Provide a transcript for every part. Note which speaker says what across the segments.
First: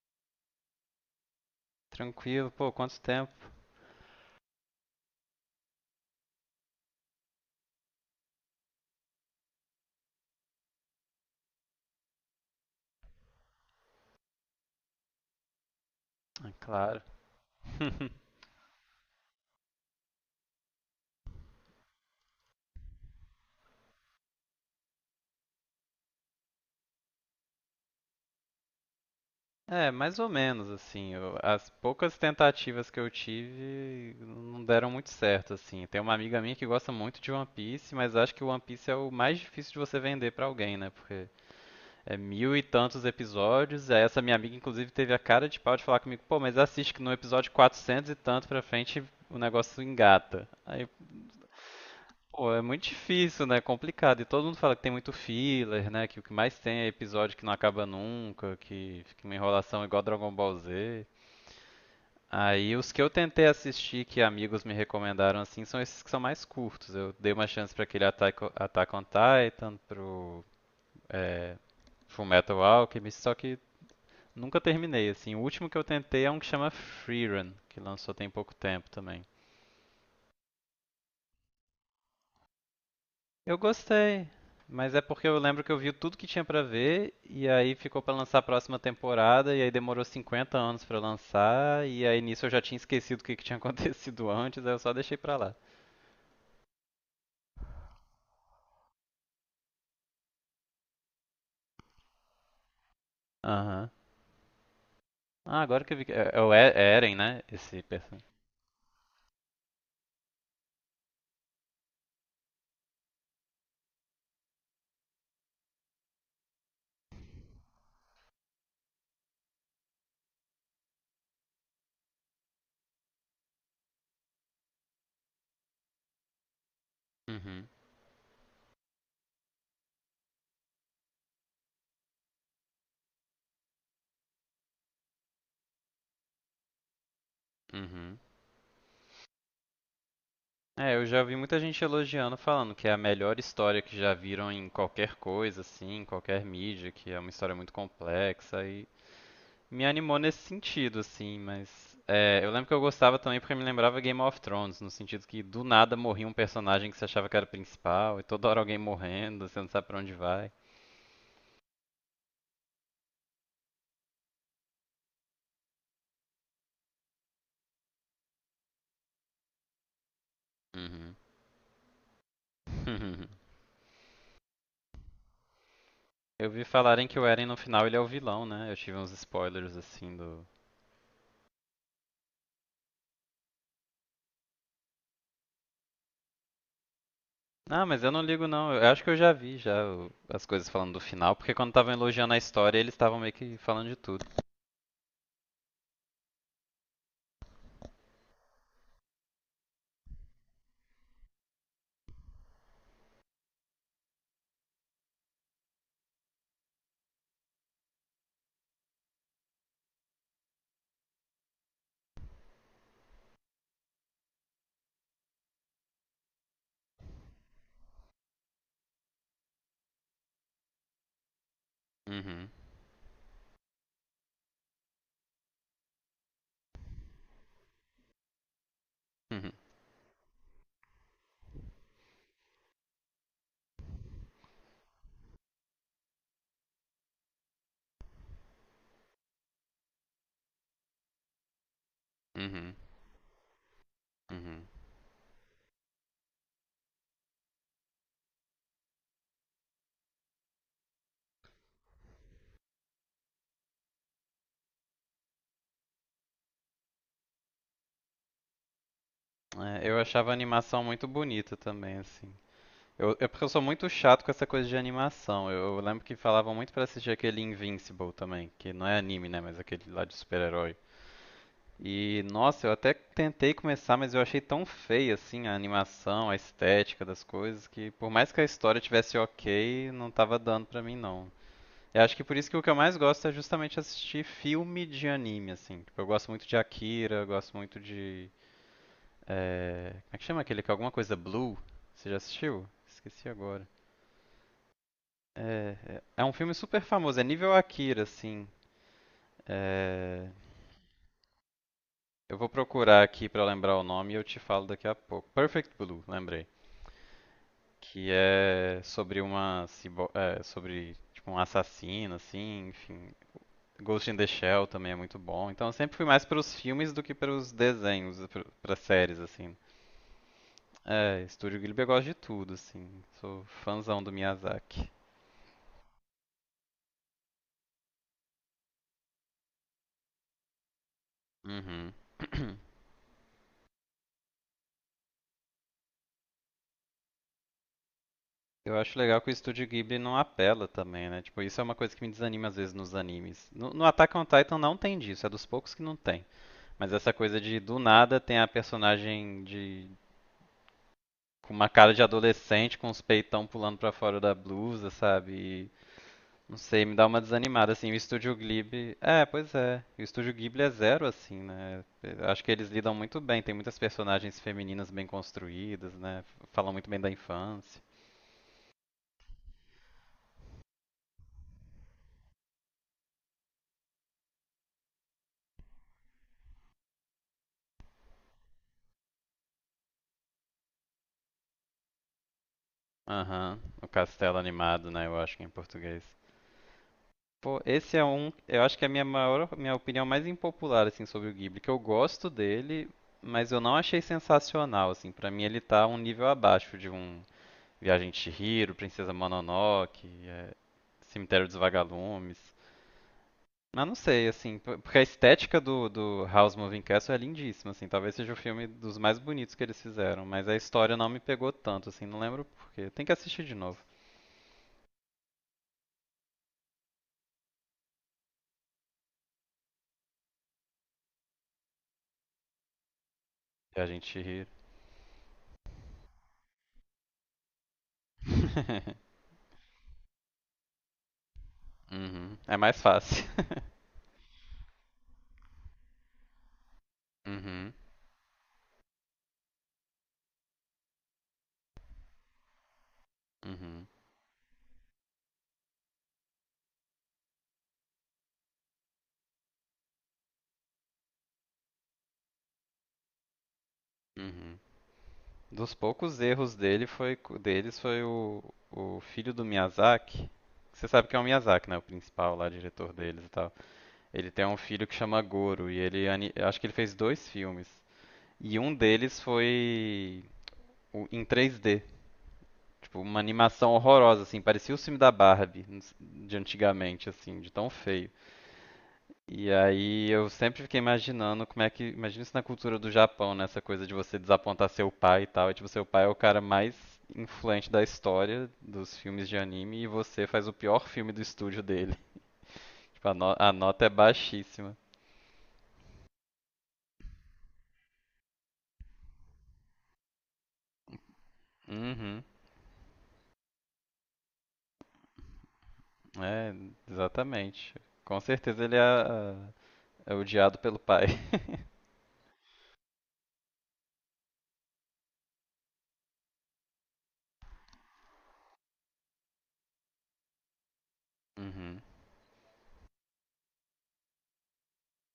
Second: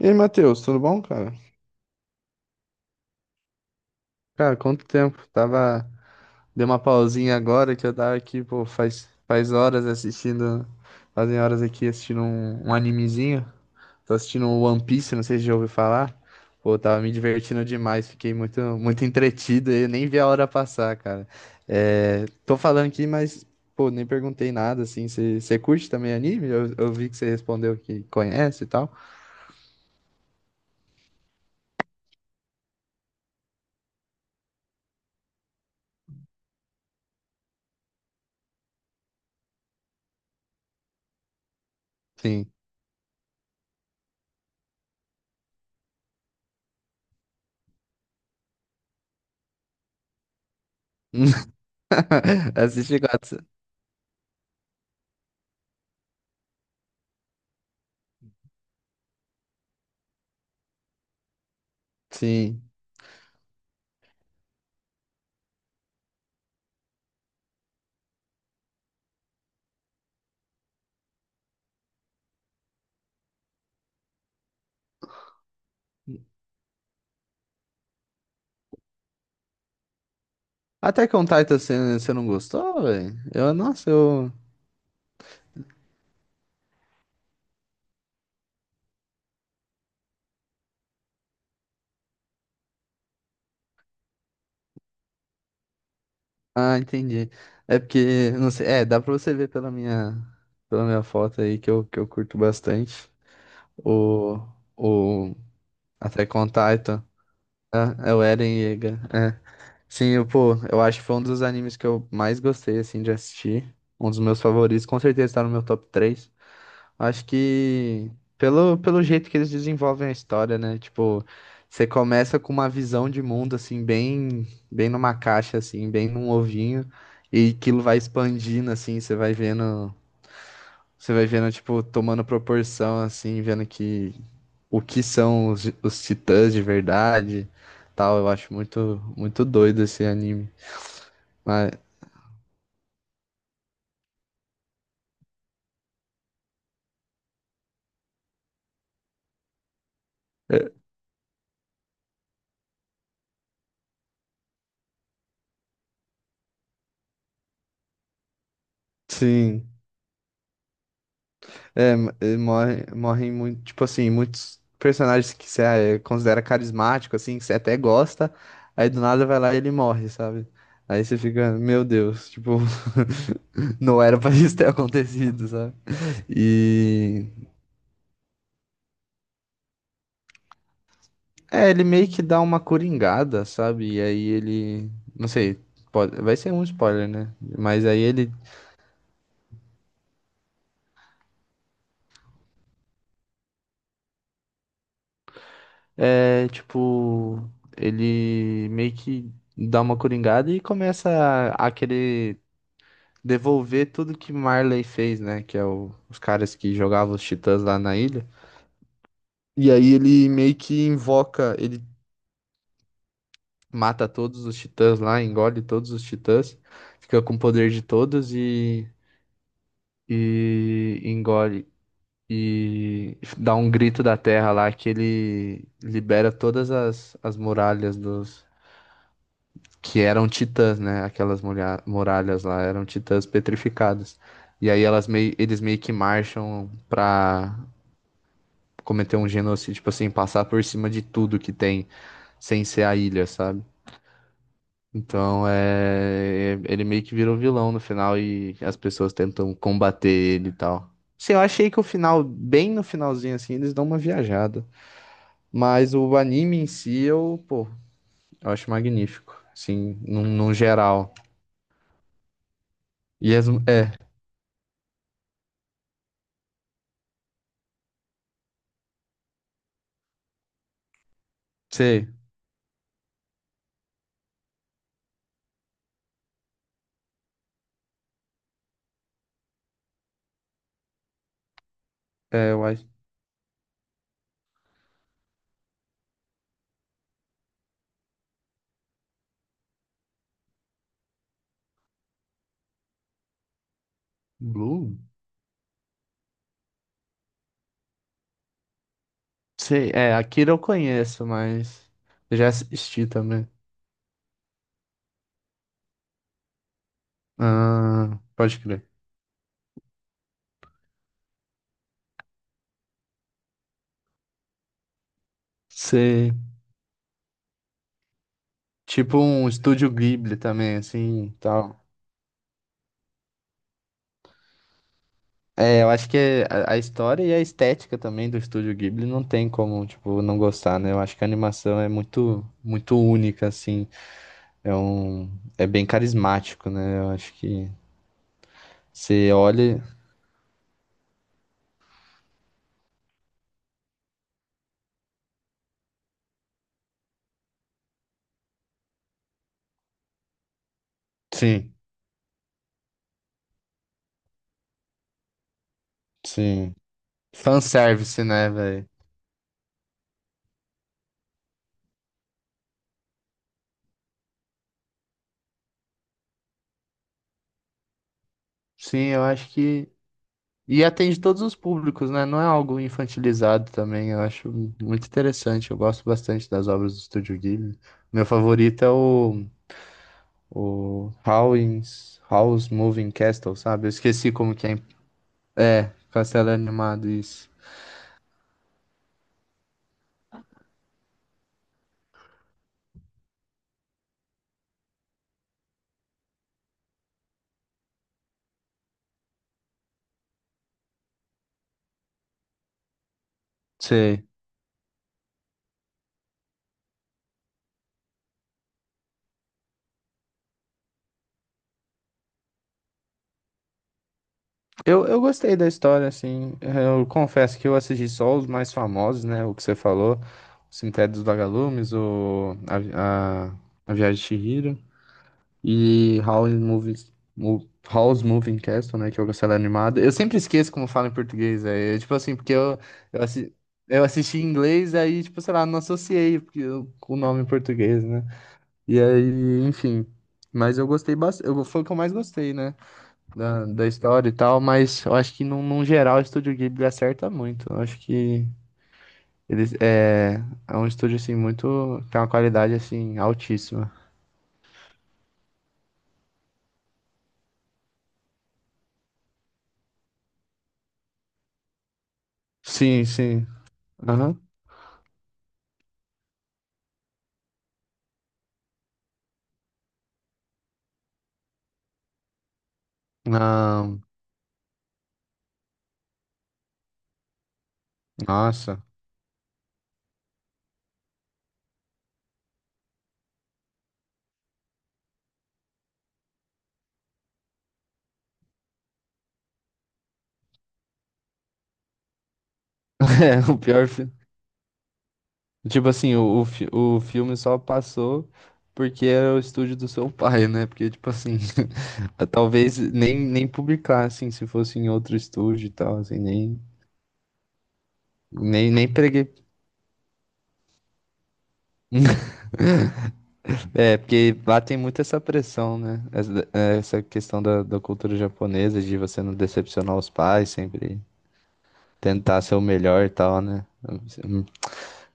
Speaker 1: E aí, Matheus, tudo bom, cara?
Speaker 2: Tranquilo, pô, quanto tempo?
Speaker 1: Cara, quanto tempo? Tava. Dei uma pausinha agora que eu tava aqui, pô, faz horas assistindo. Fazem horas aqui assistindo um animezinho. Tô assistindo o One Piece, não sei se já ouviu falar.
Speaker 2: Ah,
Speaker 1: Pô,
Speaker 2: claro.
Speaker 1: tava me divertindo demais, fiquei muito, muito entretido e eu nem vi a hora passar, cara. É, tô falando aqui, mas, pô, nem perguntei nada, assim. Você curte também anime? Eu vi que você respondeu que conhece e tal.
Speaker 2: É, mais ou menos assim. As poucas tentativas que eu tive não deram muito certo, assim. Tem uma amiga minha que gosta muito de One Piece, mas acho que o One Piece é o mais difícil de você vender pra alguém, né? Porque é
Speaker 1: Sim.
Speaker 2: mil e tantos episódios. E aí essa minha amiga, inclusive, teve a cara de pau de falar comigo, pô, mas assiste que no episódio 400 e tanto pra frente o negócio engata. Aí. Pô, é muito
Speaker 1: Assisti quatro.
Speaker 2: difícil, né? É complicado. E todo mundo fala que tem muito filler, né? Que o que mais tem é episódio que não acaba nunca, que fica uma enrolação igual Dragon Ball Z.
Speaker 1: Sim.
Speaker 2: Aí os que eu tentei assistir que amigos me recomendaram assim são esses que são mais curtos. Eu dei uma chance pra aquele Attack on Titan, pro é, Fullmetal Alchemist, só que nunca terminei assim. O último que eu tentei é um que chama Freerun, que lançou tem pouco tempo também.
Speaker 1: Attack on Titan você não gostou, velho? Eu,
Speaker 2: Eu
Speaker 1: nossa,
Speaker 2: gostei,
Speaker 1: eu.
Speaker 2: mas é porque eu lembro que eu vi tudo que tinha pra ver e aí ficou pra lançar a próxima temporada e aí demorou 50 anos pra lançar e aí nisso eu já tinha esquecido o que que tinha acontecido antes, aí eu só deixei pra lá.
Speaker 1: Ah, entendi. É porque, não sei, é, dá pra você ver pela minha foto aí que eu curto bastante.
Speaker 2: Aham.
Speaker 1: O, o
Speaker 2: Ah, agora que eu vi que é,
Speaker 1: Attack
Speaker 2: é
Speaker 1: on
Speaker 2: o é
Speaker 1: Titan.
Speaker 2: Eren, né? Esse
Speaker 1: É, é o
Speaker 2: personagem.
Speaker 1: Eren Yeager. É. Sim, eu, pô, eu acho que foi um dos animes que eu mais gostei, assim, de assistir. Um dos meus favoritos, com certeza tá no meu top 3. Acho que pelo, pelo jeito que eles desenvolvem a história, né? Tipo, você começa com uma visão de mundo, assim, bem, bem numa caixa, assim, bem num ovinho, e
Speaker 2: Uhum.
Speaker 1: aquilo vai expandindo, assim, você vai vendo, tipo, tomando proporção, assim, vendo que o que são os titãs de verdade, tal.
Speaker 2: Uhum.
Speaker 1: Eu acho muito, muito doido esse anime.
Speaker 2: É, eu já vi muita
Speaker 1: Mas,
Speaker 2: gente elogiando, falando que é a melhor história que já viram em qualquer coisa, assim, em qualquer mídia, que é uma história muito complexa. Me animou nesse
Speaker 1: é,
Speaker 2: sentido, assim, mas eu lembro que eu gostava também porque me lembrava Game of Thrones, no sentido que do nada morria um personagem que você achava que era o principal, e toda hora alguém morrendo, você não
Speaker 1: sim.
Speaker 2: sabe pra onde vai.
Speaker 1: É, morre, morrem muito, tipo assim, muitos personagens que você é, considera carismático, assim, que você até gosta, aí do nada vai lá e ele morre, sabe? Aí
Speaker 2: Uhum.
Speaker 1: você fica, meu Deus, tipo, não era pra isso ter acontecido, sabe?
Speaker 2: Eu vi falarem que o
Speaker 1: E
Speaker 2: Eren no final ele é o vilão, né? Eu tive uns spoilers assim do.
Speaker 1: é, ele meio que dá uma coringada, sabe? E aí ele, não sei, pode, vai ser um spoiler, né? Mas
Speaker 2: Ah,
Speaker 1: aí
Speaker 2: mas eu não
Speaker 1: ele
Speaker 2: ligo não. Eu acho que eu já vi já as coisas falando do final, porque quando estavam elogiando a história, eles estavam meio que falando de tudo.
Speaker 1: é tipo, ele meio que dá uma coringada e começa a querer devolver tudo que Marley fez, né? Que é os caras que jogavam os titãs lá na ilha. E aí ele meio que invoca, ele mata todos os titãs lá, engole todos os titãs, fica com o poder de todos e engole.
Speaker 2: Uhum.
Speaker 1: E dá um grito da terra lá que ele libera todas as, as muralhas dos.
Speaker 2: Uhum.
Speaker 1: Que eram titãs, né? Aquelas muralhas lá eram titãs petrificadas. E aí elas meio, eles meio que marcham pra cometer um genocídio, tipo assim, passar por cima de tudo que tem, sem
Speaker 2: Uhum.
Speaker 1: ser a ilha, sabe?
Speaker 2: Uhum.
Speaker 1: Então, ele meio que vira um vilão no final e as pessoas tentam combater ele e tal. Sim, eu achei que o final, bem no finalzinho assim, eles dão uma viajada. Mas o anime em si, eu, pô, eu acho magnífico.
Speaker 2: É,
Speaker 1: Assim,
Speaker 2: eu
Speaker 1: num,
Speaker 2: achava a
Speaker 1: num
Speaker 2: animação muito
Speaker 1: geral.
Speaker 2: bonita também, assim. É
Speaker 1: E
Speaker 2: porque
Speaker 1: as,
Speaker 2: eu sou muito
Speaker 1: é,
Speaker 2: chato com essa coisa de animação. Eu lembro que falavam muito pra assistir aquele Invincible também, que não é anime, né, mas aquele lá de super-herói.
Speaker 1: sei,
Speaker 2: E nossa, eu até tentei começar, mas eu achei tão feia assim a animação, a estética das coisas, que por mais que a história tivesse ok, não tava dando pra mim não. Eu acho que por isso
Speaker 1: é,
Speaker 2: que o
Speaker 1: eu
Speaker 2: que eu
Speaker 1: acho.
Speaker 2: mais gosto é justamente assistir filme de anime, assim. Tipo, eu gosto muito de Akira, eu gosto muito de. Como é que chama aquele que é alguma coisa Blue? Você já assistiu? Esqueci agora.
Speaker 1: Blue?
Speaker 2: É, é um filme super famoso, é nível Akira, assim.
Speaker 1: Sei, é,
Speaker 2: É,
Speaker 1: Akira eu conheço, mas eu
Speaker 2: eu vou
Speaker 1: já
Speaker 2: procurar
Speaker 1: assisti
Speaker 2: aqui pra
Speaker 1: também.
Speaker 2: lembrar o nome e eu te falo daqui a pouco. Perfect Blue, lembrei. Que
Speaker 1: Ah, pode
Speaker 2: é
Speaker 1: crer.
Speaker 2: sobre uma sobre tipo um assassino, assim, enfim. Ghost in the Shell também é muito bom. Então eu sempre fui mais
Speaker 1: Sei.
Speaker 2: pros filmes do que pros desenhos, pra séries,
Speaker 1: Tipo um
Speaker 2: assim.
Speaker 1: estúdio Ghibli também,
Speaker 2: É,
Speaker 1: assim, e
Speaker 2: Estúdio Ghibli
Speaker 1: tal.
Speaker 2: eu gosto de tudo, assim. Sou fãzão do Miyazaki.
Speaker 1: É, eu acho que é a história e a estética também do estúdio Ghibli não tem como, tipo, não gostar, né? Eu acho que a animação é
Speaker 2: Uhum.
Speaker 1: muito, muito única, assim. É um, é bem carismático, né? Eu acho que
Speaker 2: Eu acho legal que
Speaker 1: você
Speaker 2: o estúdio
Speaker 1: olha.
Speaker 2: Ghibli não apela também, né? Tipo, isso é uma coisa que me desanima às vezes nos animes. No Attack on Titan não tem disso, é dos poucos que não tem. Mas essa coisa de do nada tem a personagem de com uma
Speaker 1: Sim,
Speaker 2: cara de adolescente, com os peitão pulando pra fora da blusa, sabe? E, não
Speaker 1: sim.
Speaker 2: sei, me dá uma desanimada assim. O
Speaker 1: Fanservice,
Speaker 2: estúdio
Speaker 1: né, velho?
Speaker 2: Ghibli, pois é. O estúdio Ghibli é zero assim, né? Eu acho que eles lidam muito bem, tem muitas personagens femininas bem construídas, né? Falam muito bem da infância.
Speaker 1: Sim, eu acho que. E atende todos os públicos, né? Não é algo infantilizado também. Eu acho muito interessante. Eu gosto bastante das obras do Estúdio Ghibli. Meu favorito é o Howl's Moving Castle,
Speaker 2: Aham, o
Speaker 1: sabe? Eu esqueci
Speaker 2: Castelo
Speaker 1: como que é.
Speaker 2: Animado, né? Eu acho que é em
Speaker 1: É,
Speaker 2: português.
Speaker 1: Castelo Animado, isso.
Speaker 2: Pô, esse é um. Eu acho que é a minha maior, minha opinião mais impopular assim sobre o Ghibli, que eu gosto dele, mas eu não achei sensacional assim. Pra mim ele tá um nível abaixo de um Viagem de Chihiro, Princesa Mononoke, Cemitério dos Vagalumes. Mas não
Speaker 1: Sei.
Speaker 2: sei, assim, porque a estética do House Moving Castle é lindíssima, assim, talvez seja o filme dos mais bonitos que eles fizeram, mas a história não me pegou tanto, assim, não lembro por quê. Tem que assistir de novo.
Speaker 1: Eu gostei da história, assim. Eu confesso que eu assisti só os mais famosos, né? O que você falou. O Cemitério dos Vagalumes, o... A, a, a
Speaker 2: Viagem de
Speaker 1: Viagem de
Speaker 2: Chihiro.
Speaker 1: Chihiro. E Howl's Moving Castle, né, que é o castelo animado. Eu sempre esqueço como fala em português, é, é tipo assim,
Speaker 2: Uhum.
Speaker 1: porque
Speaker 2: É mais
Speaker 1: eu,
Speaker 2: fácil.
Speaker 1: assi- eu assisti em inglês, aí, tipo, sei lá, não associei com o nome em
Speaker 2: Uhum.
Speaker 1: português, né? E aí, enfim, mas eu gostei bastante, eu, foi o que eu mais gostei, né, da,
Speaker 2: Uhum.
Speaker 1: da história e tal, mas eu acho que, num, num geral, o Estúdio Ghibli acerta muito, eu acho que... Eles, é, é um estúdio, assim, muito... Tem uma qualidade, assim, altíssima.
Speaker 2: Uhum. Dos poucos erros dele deles foi o filho do Miyazaki. Você sabe que é o Miyazaki, né? O principal lá, diretor
Speaker 1: Sim,
Speaker 2: deles e
Speaker 1: sim.
Speaker 2: tal. Ele
Speaker 1: Aham.
Speaker 2: tem um filho que chama Goro e ele acho que ele fez dois filmes. E um deles foi em 3D. Tipo, uma animação
Speaker 1: Ah,
Speaker 2: horrorosa, assim. Parecia o filme da Barbie de antigamente, assim, de tão feio.
Speaker 1: nossa.
Speaker 2: E aí eu sempre fiquei imaginando como é que. Imagina isso na cultura do Japão, né? Essa coisa de você desapontar seu pai e tal. E tipo, seu pai é o cara mais influente da história dos filmes de anime e você faz o pior filme do estúdio dele. Tipo, a, no-
Speaker 1: É,
Speaker 2: a
Speaker 1: o
Speaker 2: nota
Speaker 1: pior
Speaker 2: é
Speaker 1: filme.
Speaker 2: baixíssima.
Speaker 1: Tipo assim, o filme só passou porque era o estúdio do seu pai, né? Porque, tipo assim,
Speaker 2: Uhum.
Speaker 1: talvez nem, nem publicar, assim, se fosse em outro estúdio e tal, assim,
Speaker 2: É,
Speaker 1: nem,
Speaker 2: exatamente. Com certeza
Speaker 1: nem,
Speaker 2: ele
Speaker 1: nem preguei.
Speaker 2: é odiado pelo pai.
Speaker 1: É, porque lá tem muito essa pressão, né? Essa questão da, da cultura japonesa, de você não decepcionar os pais, sempre
Speaker 2: Uhum.
Speaker 1: tentar ser o melhor e tal, né?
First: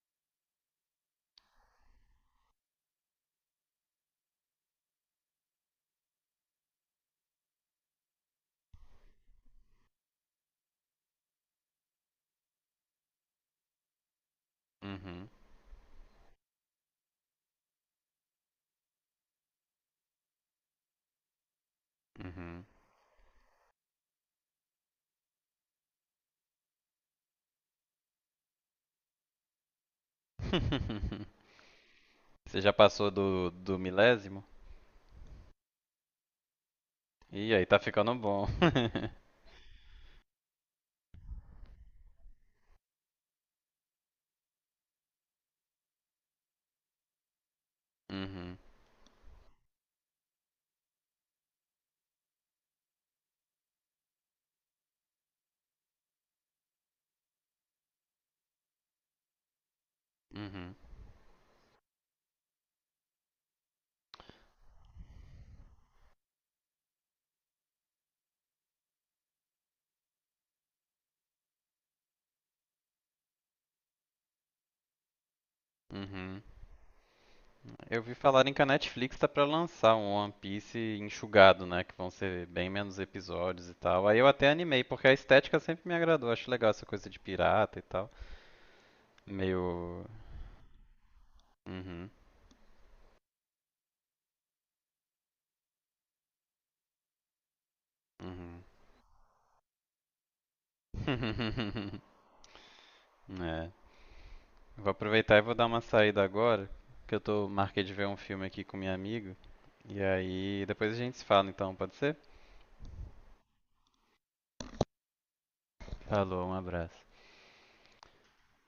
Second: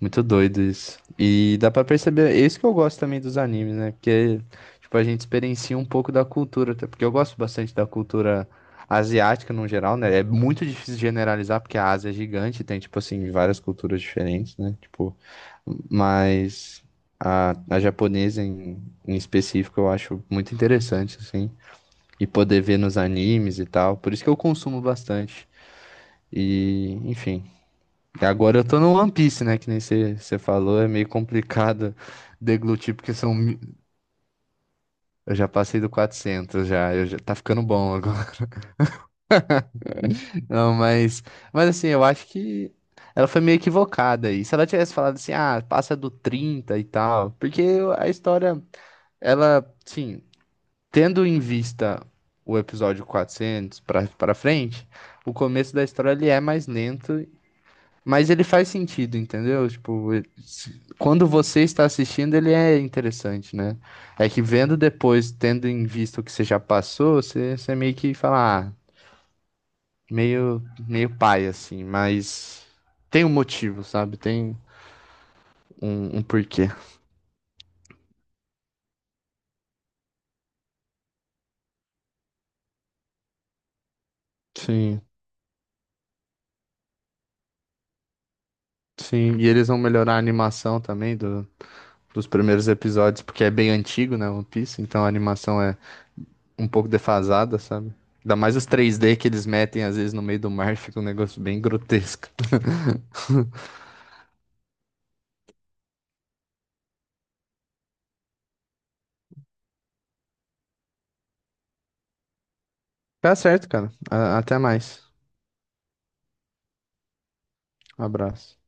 Speaker 1: Muito doido isso. E dá pra perceber, é isso que eu gosto também dos animes, né? Porque, tipo, a gente experiencia um pouco da cultura, até porque eu gosto bastante da cultura asiática no geral, né? É muito difícil generalizar, porque a Ásia é gigante, tem, tipo assim, várias culturas diferentes, né? Tipo,
Speaker 2: Uhum.
Speaker 1: mas a japonesa em, em específico eu acho muito interessante, assim, e poder
Speaker 2: Uhum.
Speaker 1: ver nos animes e tal. Por isso que eu consumo bastante. E, enfim. E agora eu tô no One Piece, né? Que nem você falou, é meio complicado
Speaker 2: Você já
Speaker 1: deglutir,
Speaker 2: passou
Speaker 1: porque são.
Speaker 2: do, do milésimo?
Speaker 1: Eu já passei do 400 já, eu já tá
Speaker 2: Ih,
Speaker 1: ficando
Speaker 2: aí tá
Speaker 1: bom
Speaker 2: ficando
Speaker 1: agora.
Speaker 2: bom.
Speaker 1: Não, mas. Mas assim, eu acho que ela foi meio equivocada aí. Se ela tivesse falado assim, ah, passa do 30 e tal. Porque a
Speaker 2: Uhum.
Speaker 1: história, ela, sim, tendo em vista o episódio 400 pra, pra frente, o começo da história ele é mais lento. Mas ele faz sentido, entendeu? Tipo,
Speaker 2: Uhum.
Speaker 1: quando você está assistindo, ele é interessante, né? É que vendo depois, tendo em vista o que você já passou, você, você meio que fala, ah, meio, meio pai, assim, mas tem um motivo, sabe? Tem um, um
Speaker 2: Uhum.
Speaker 1: porquê.
Speaker 2: Eu vi falarem que a Netflix tá pra lançar um One Piece enxugado, né? Que vão ser bem menos episódios e tal. Aí eu até animei,
Speaker 1: Sim,
Speaker 2: porque a estética sempre me agradou. Acho legal essa coisa de pirata e tal.
Speaker 1: sim. E eles vão
Speaker 2: Meio.
Speaker 1: melhorar a animação também do,
Speaker 2: Uhum.
Speaker 1: dos primeiros episódios, porque é bem antigo, né? One Piece, então a animação é um pouco defasada, sabe? Ainda mais
Speaker 2: Uhum.
Speaker 1: os 3D que eles metem às vezes no meio do mar, fica um negócio bem grotesco.
Speaker 2: É. Vou aproveitar e vou dar uma saída agora, que eu tô marquei de ver um filme aqui com minha amiga. E aí depois a gente se fala então, pode ser?
Speaker 1: Tá certo, cara. A- Até mais.
Speaker 2: Falou, um abraço.
Speaker 1: Um abraço.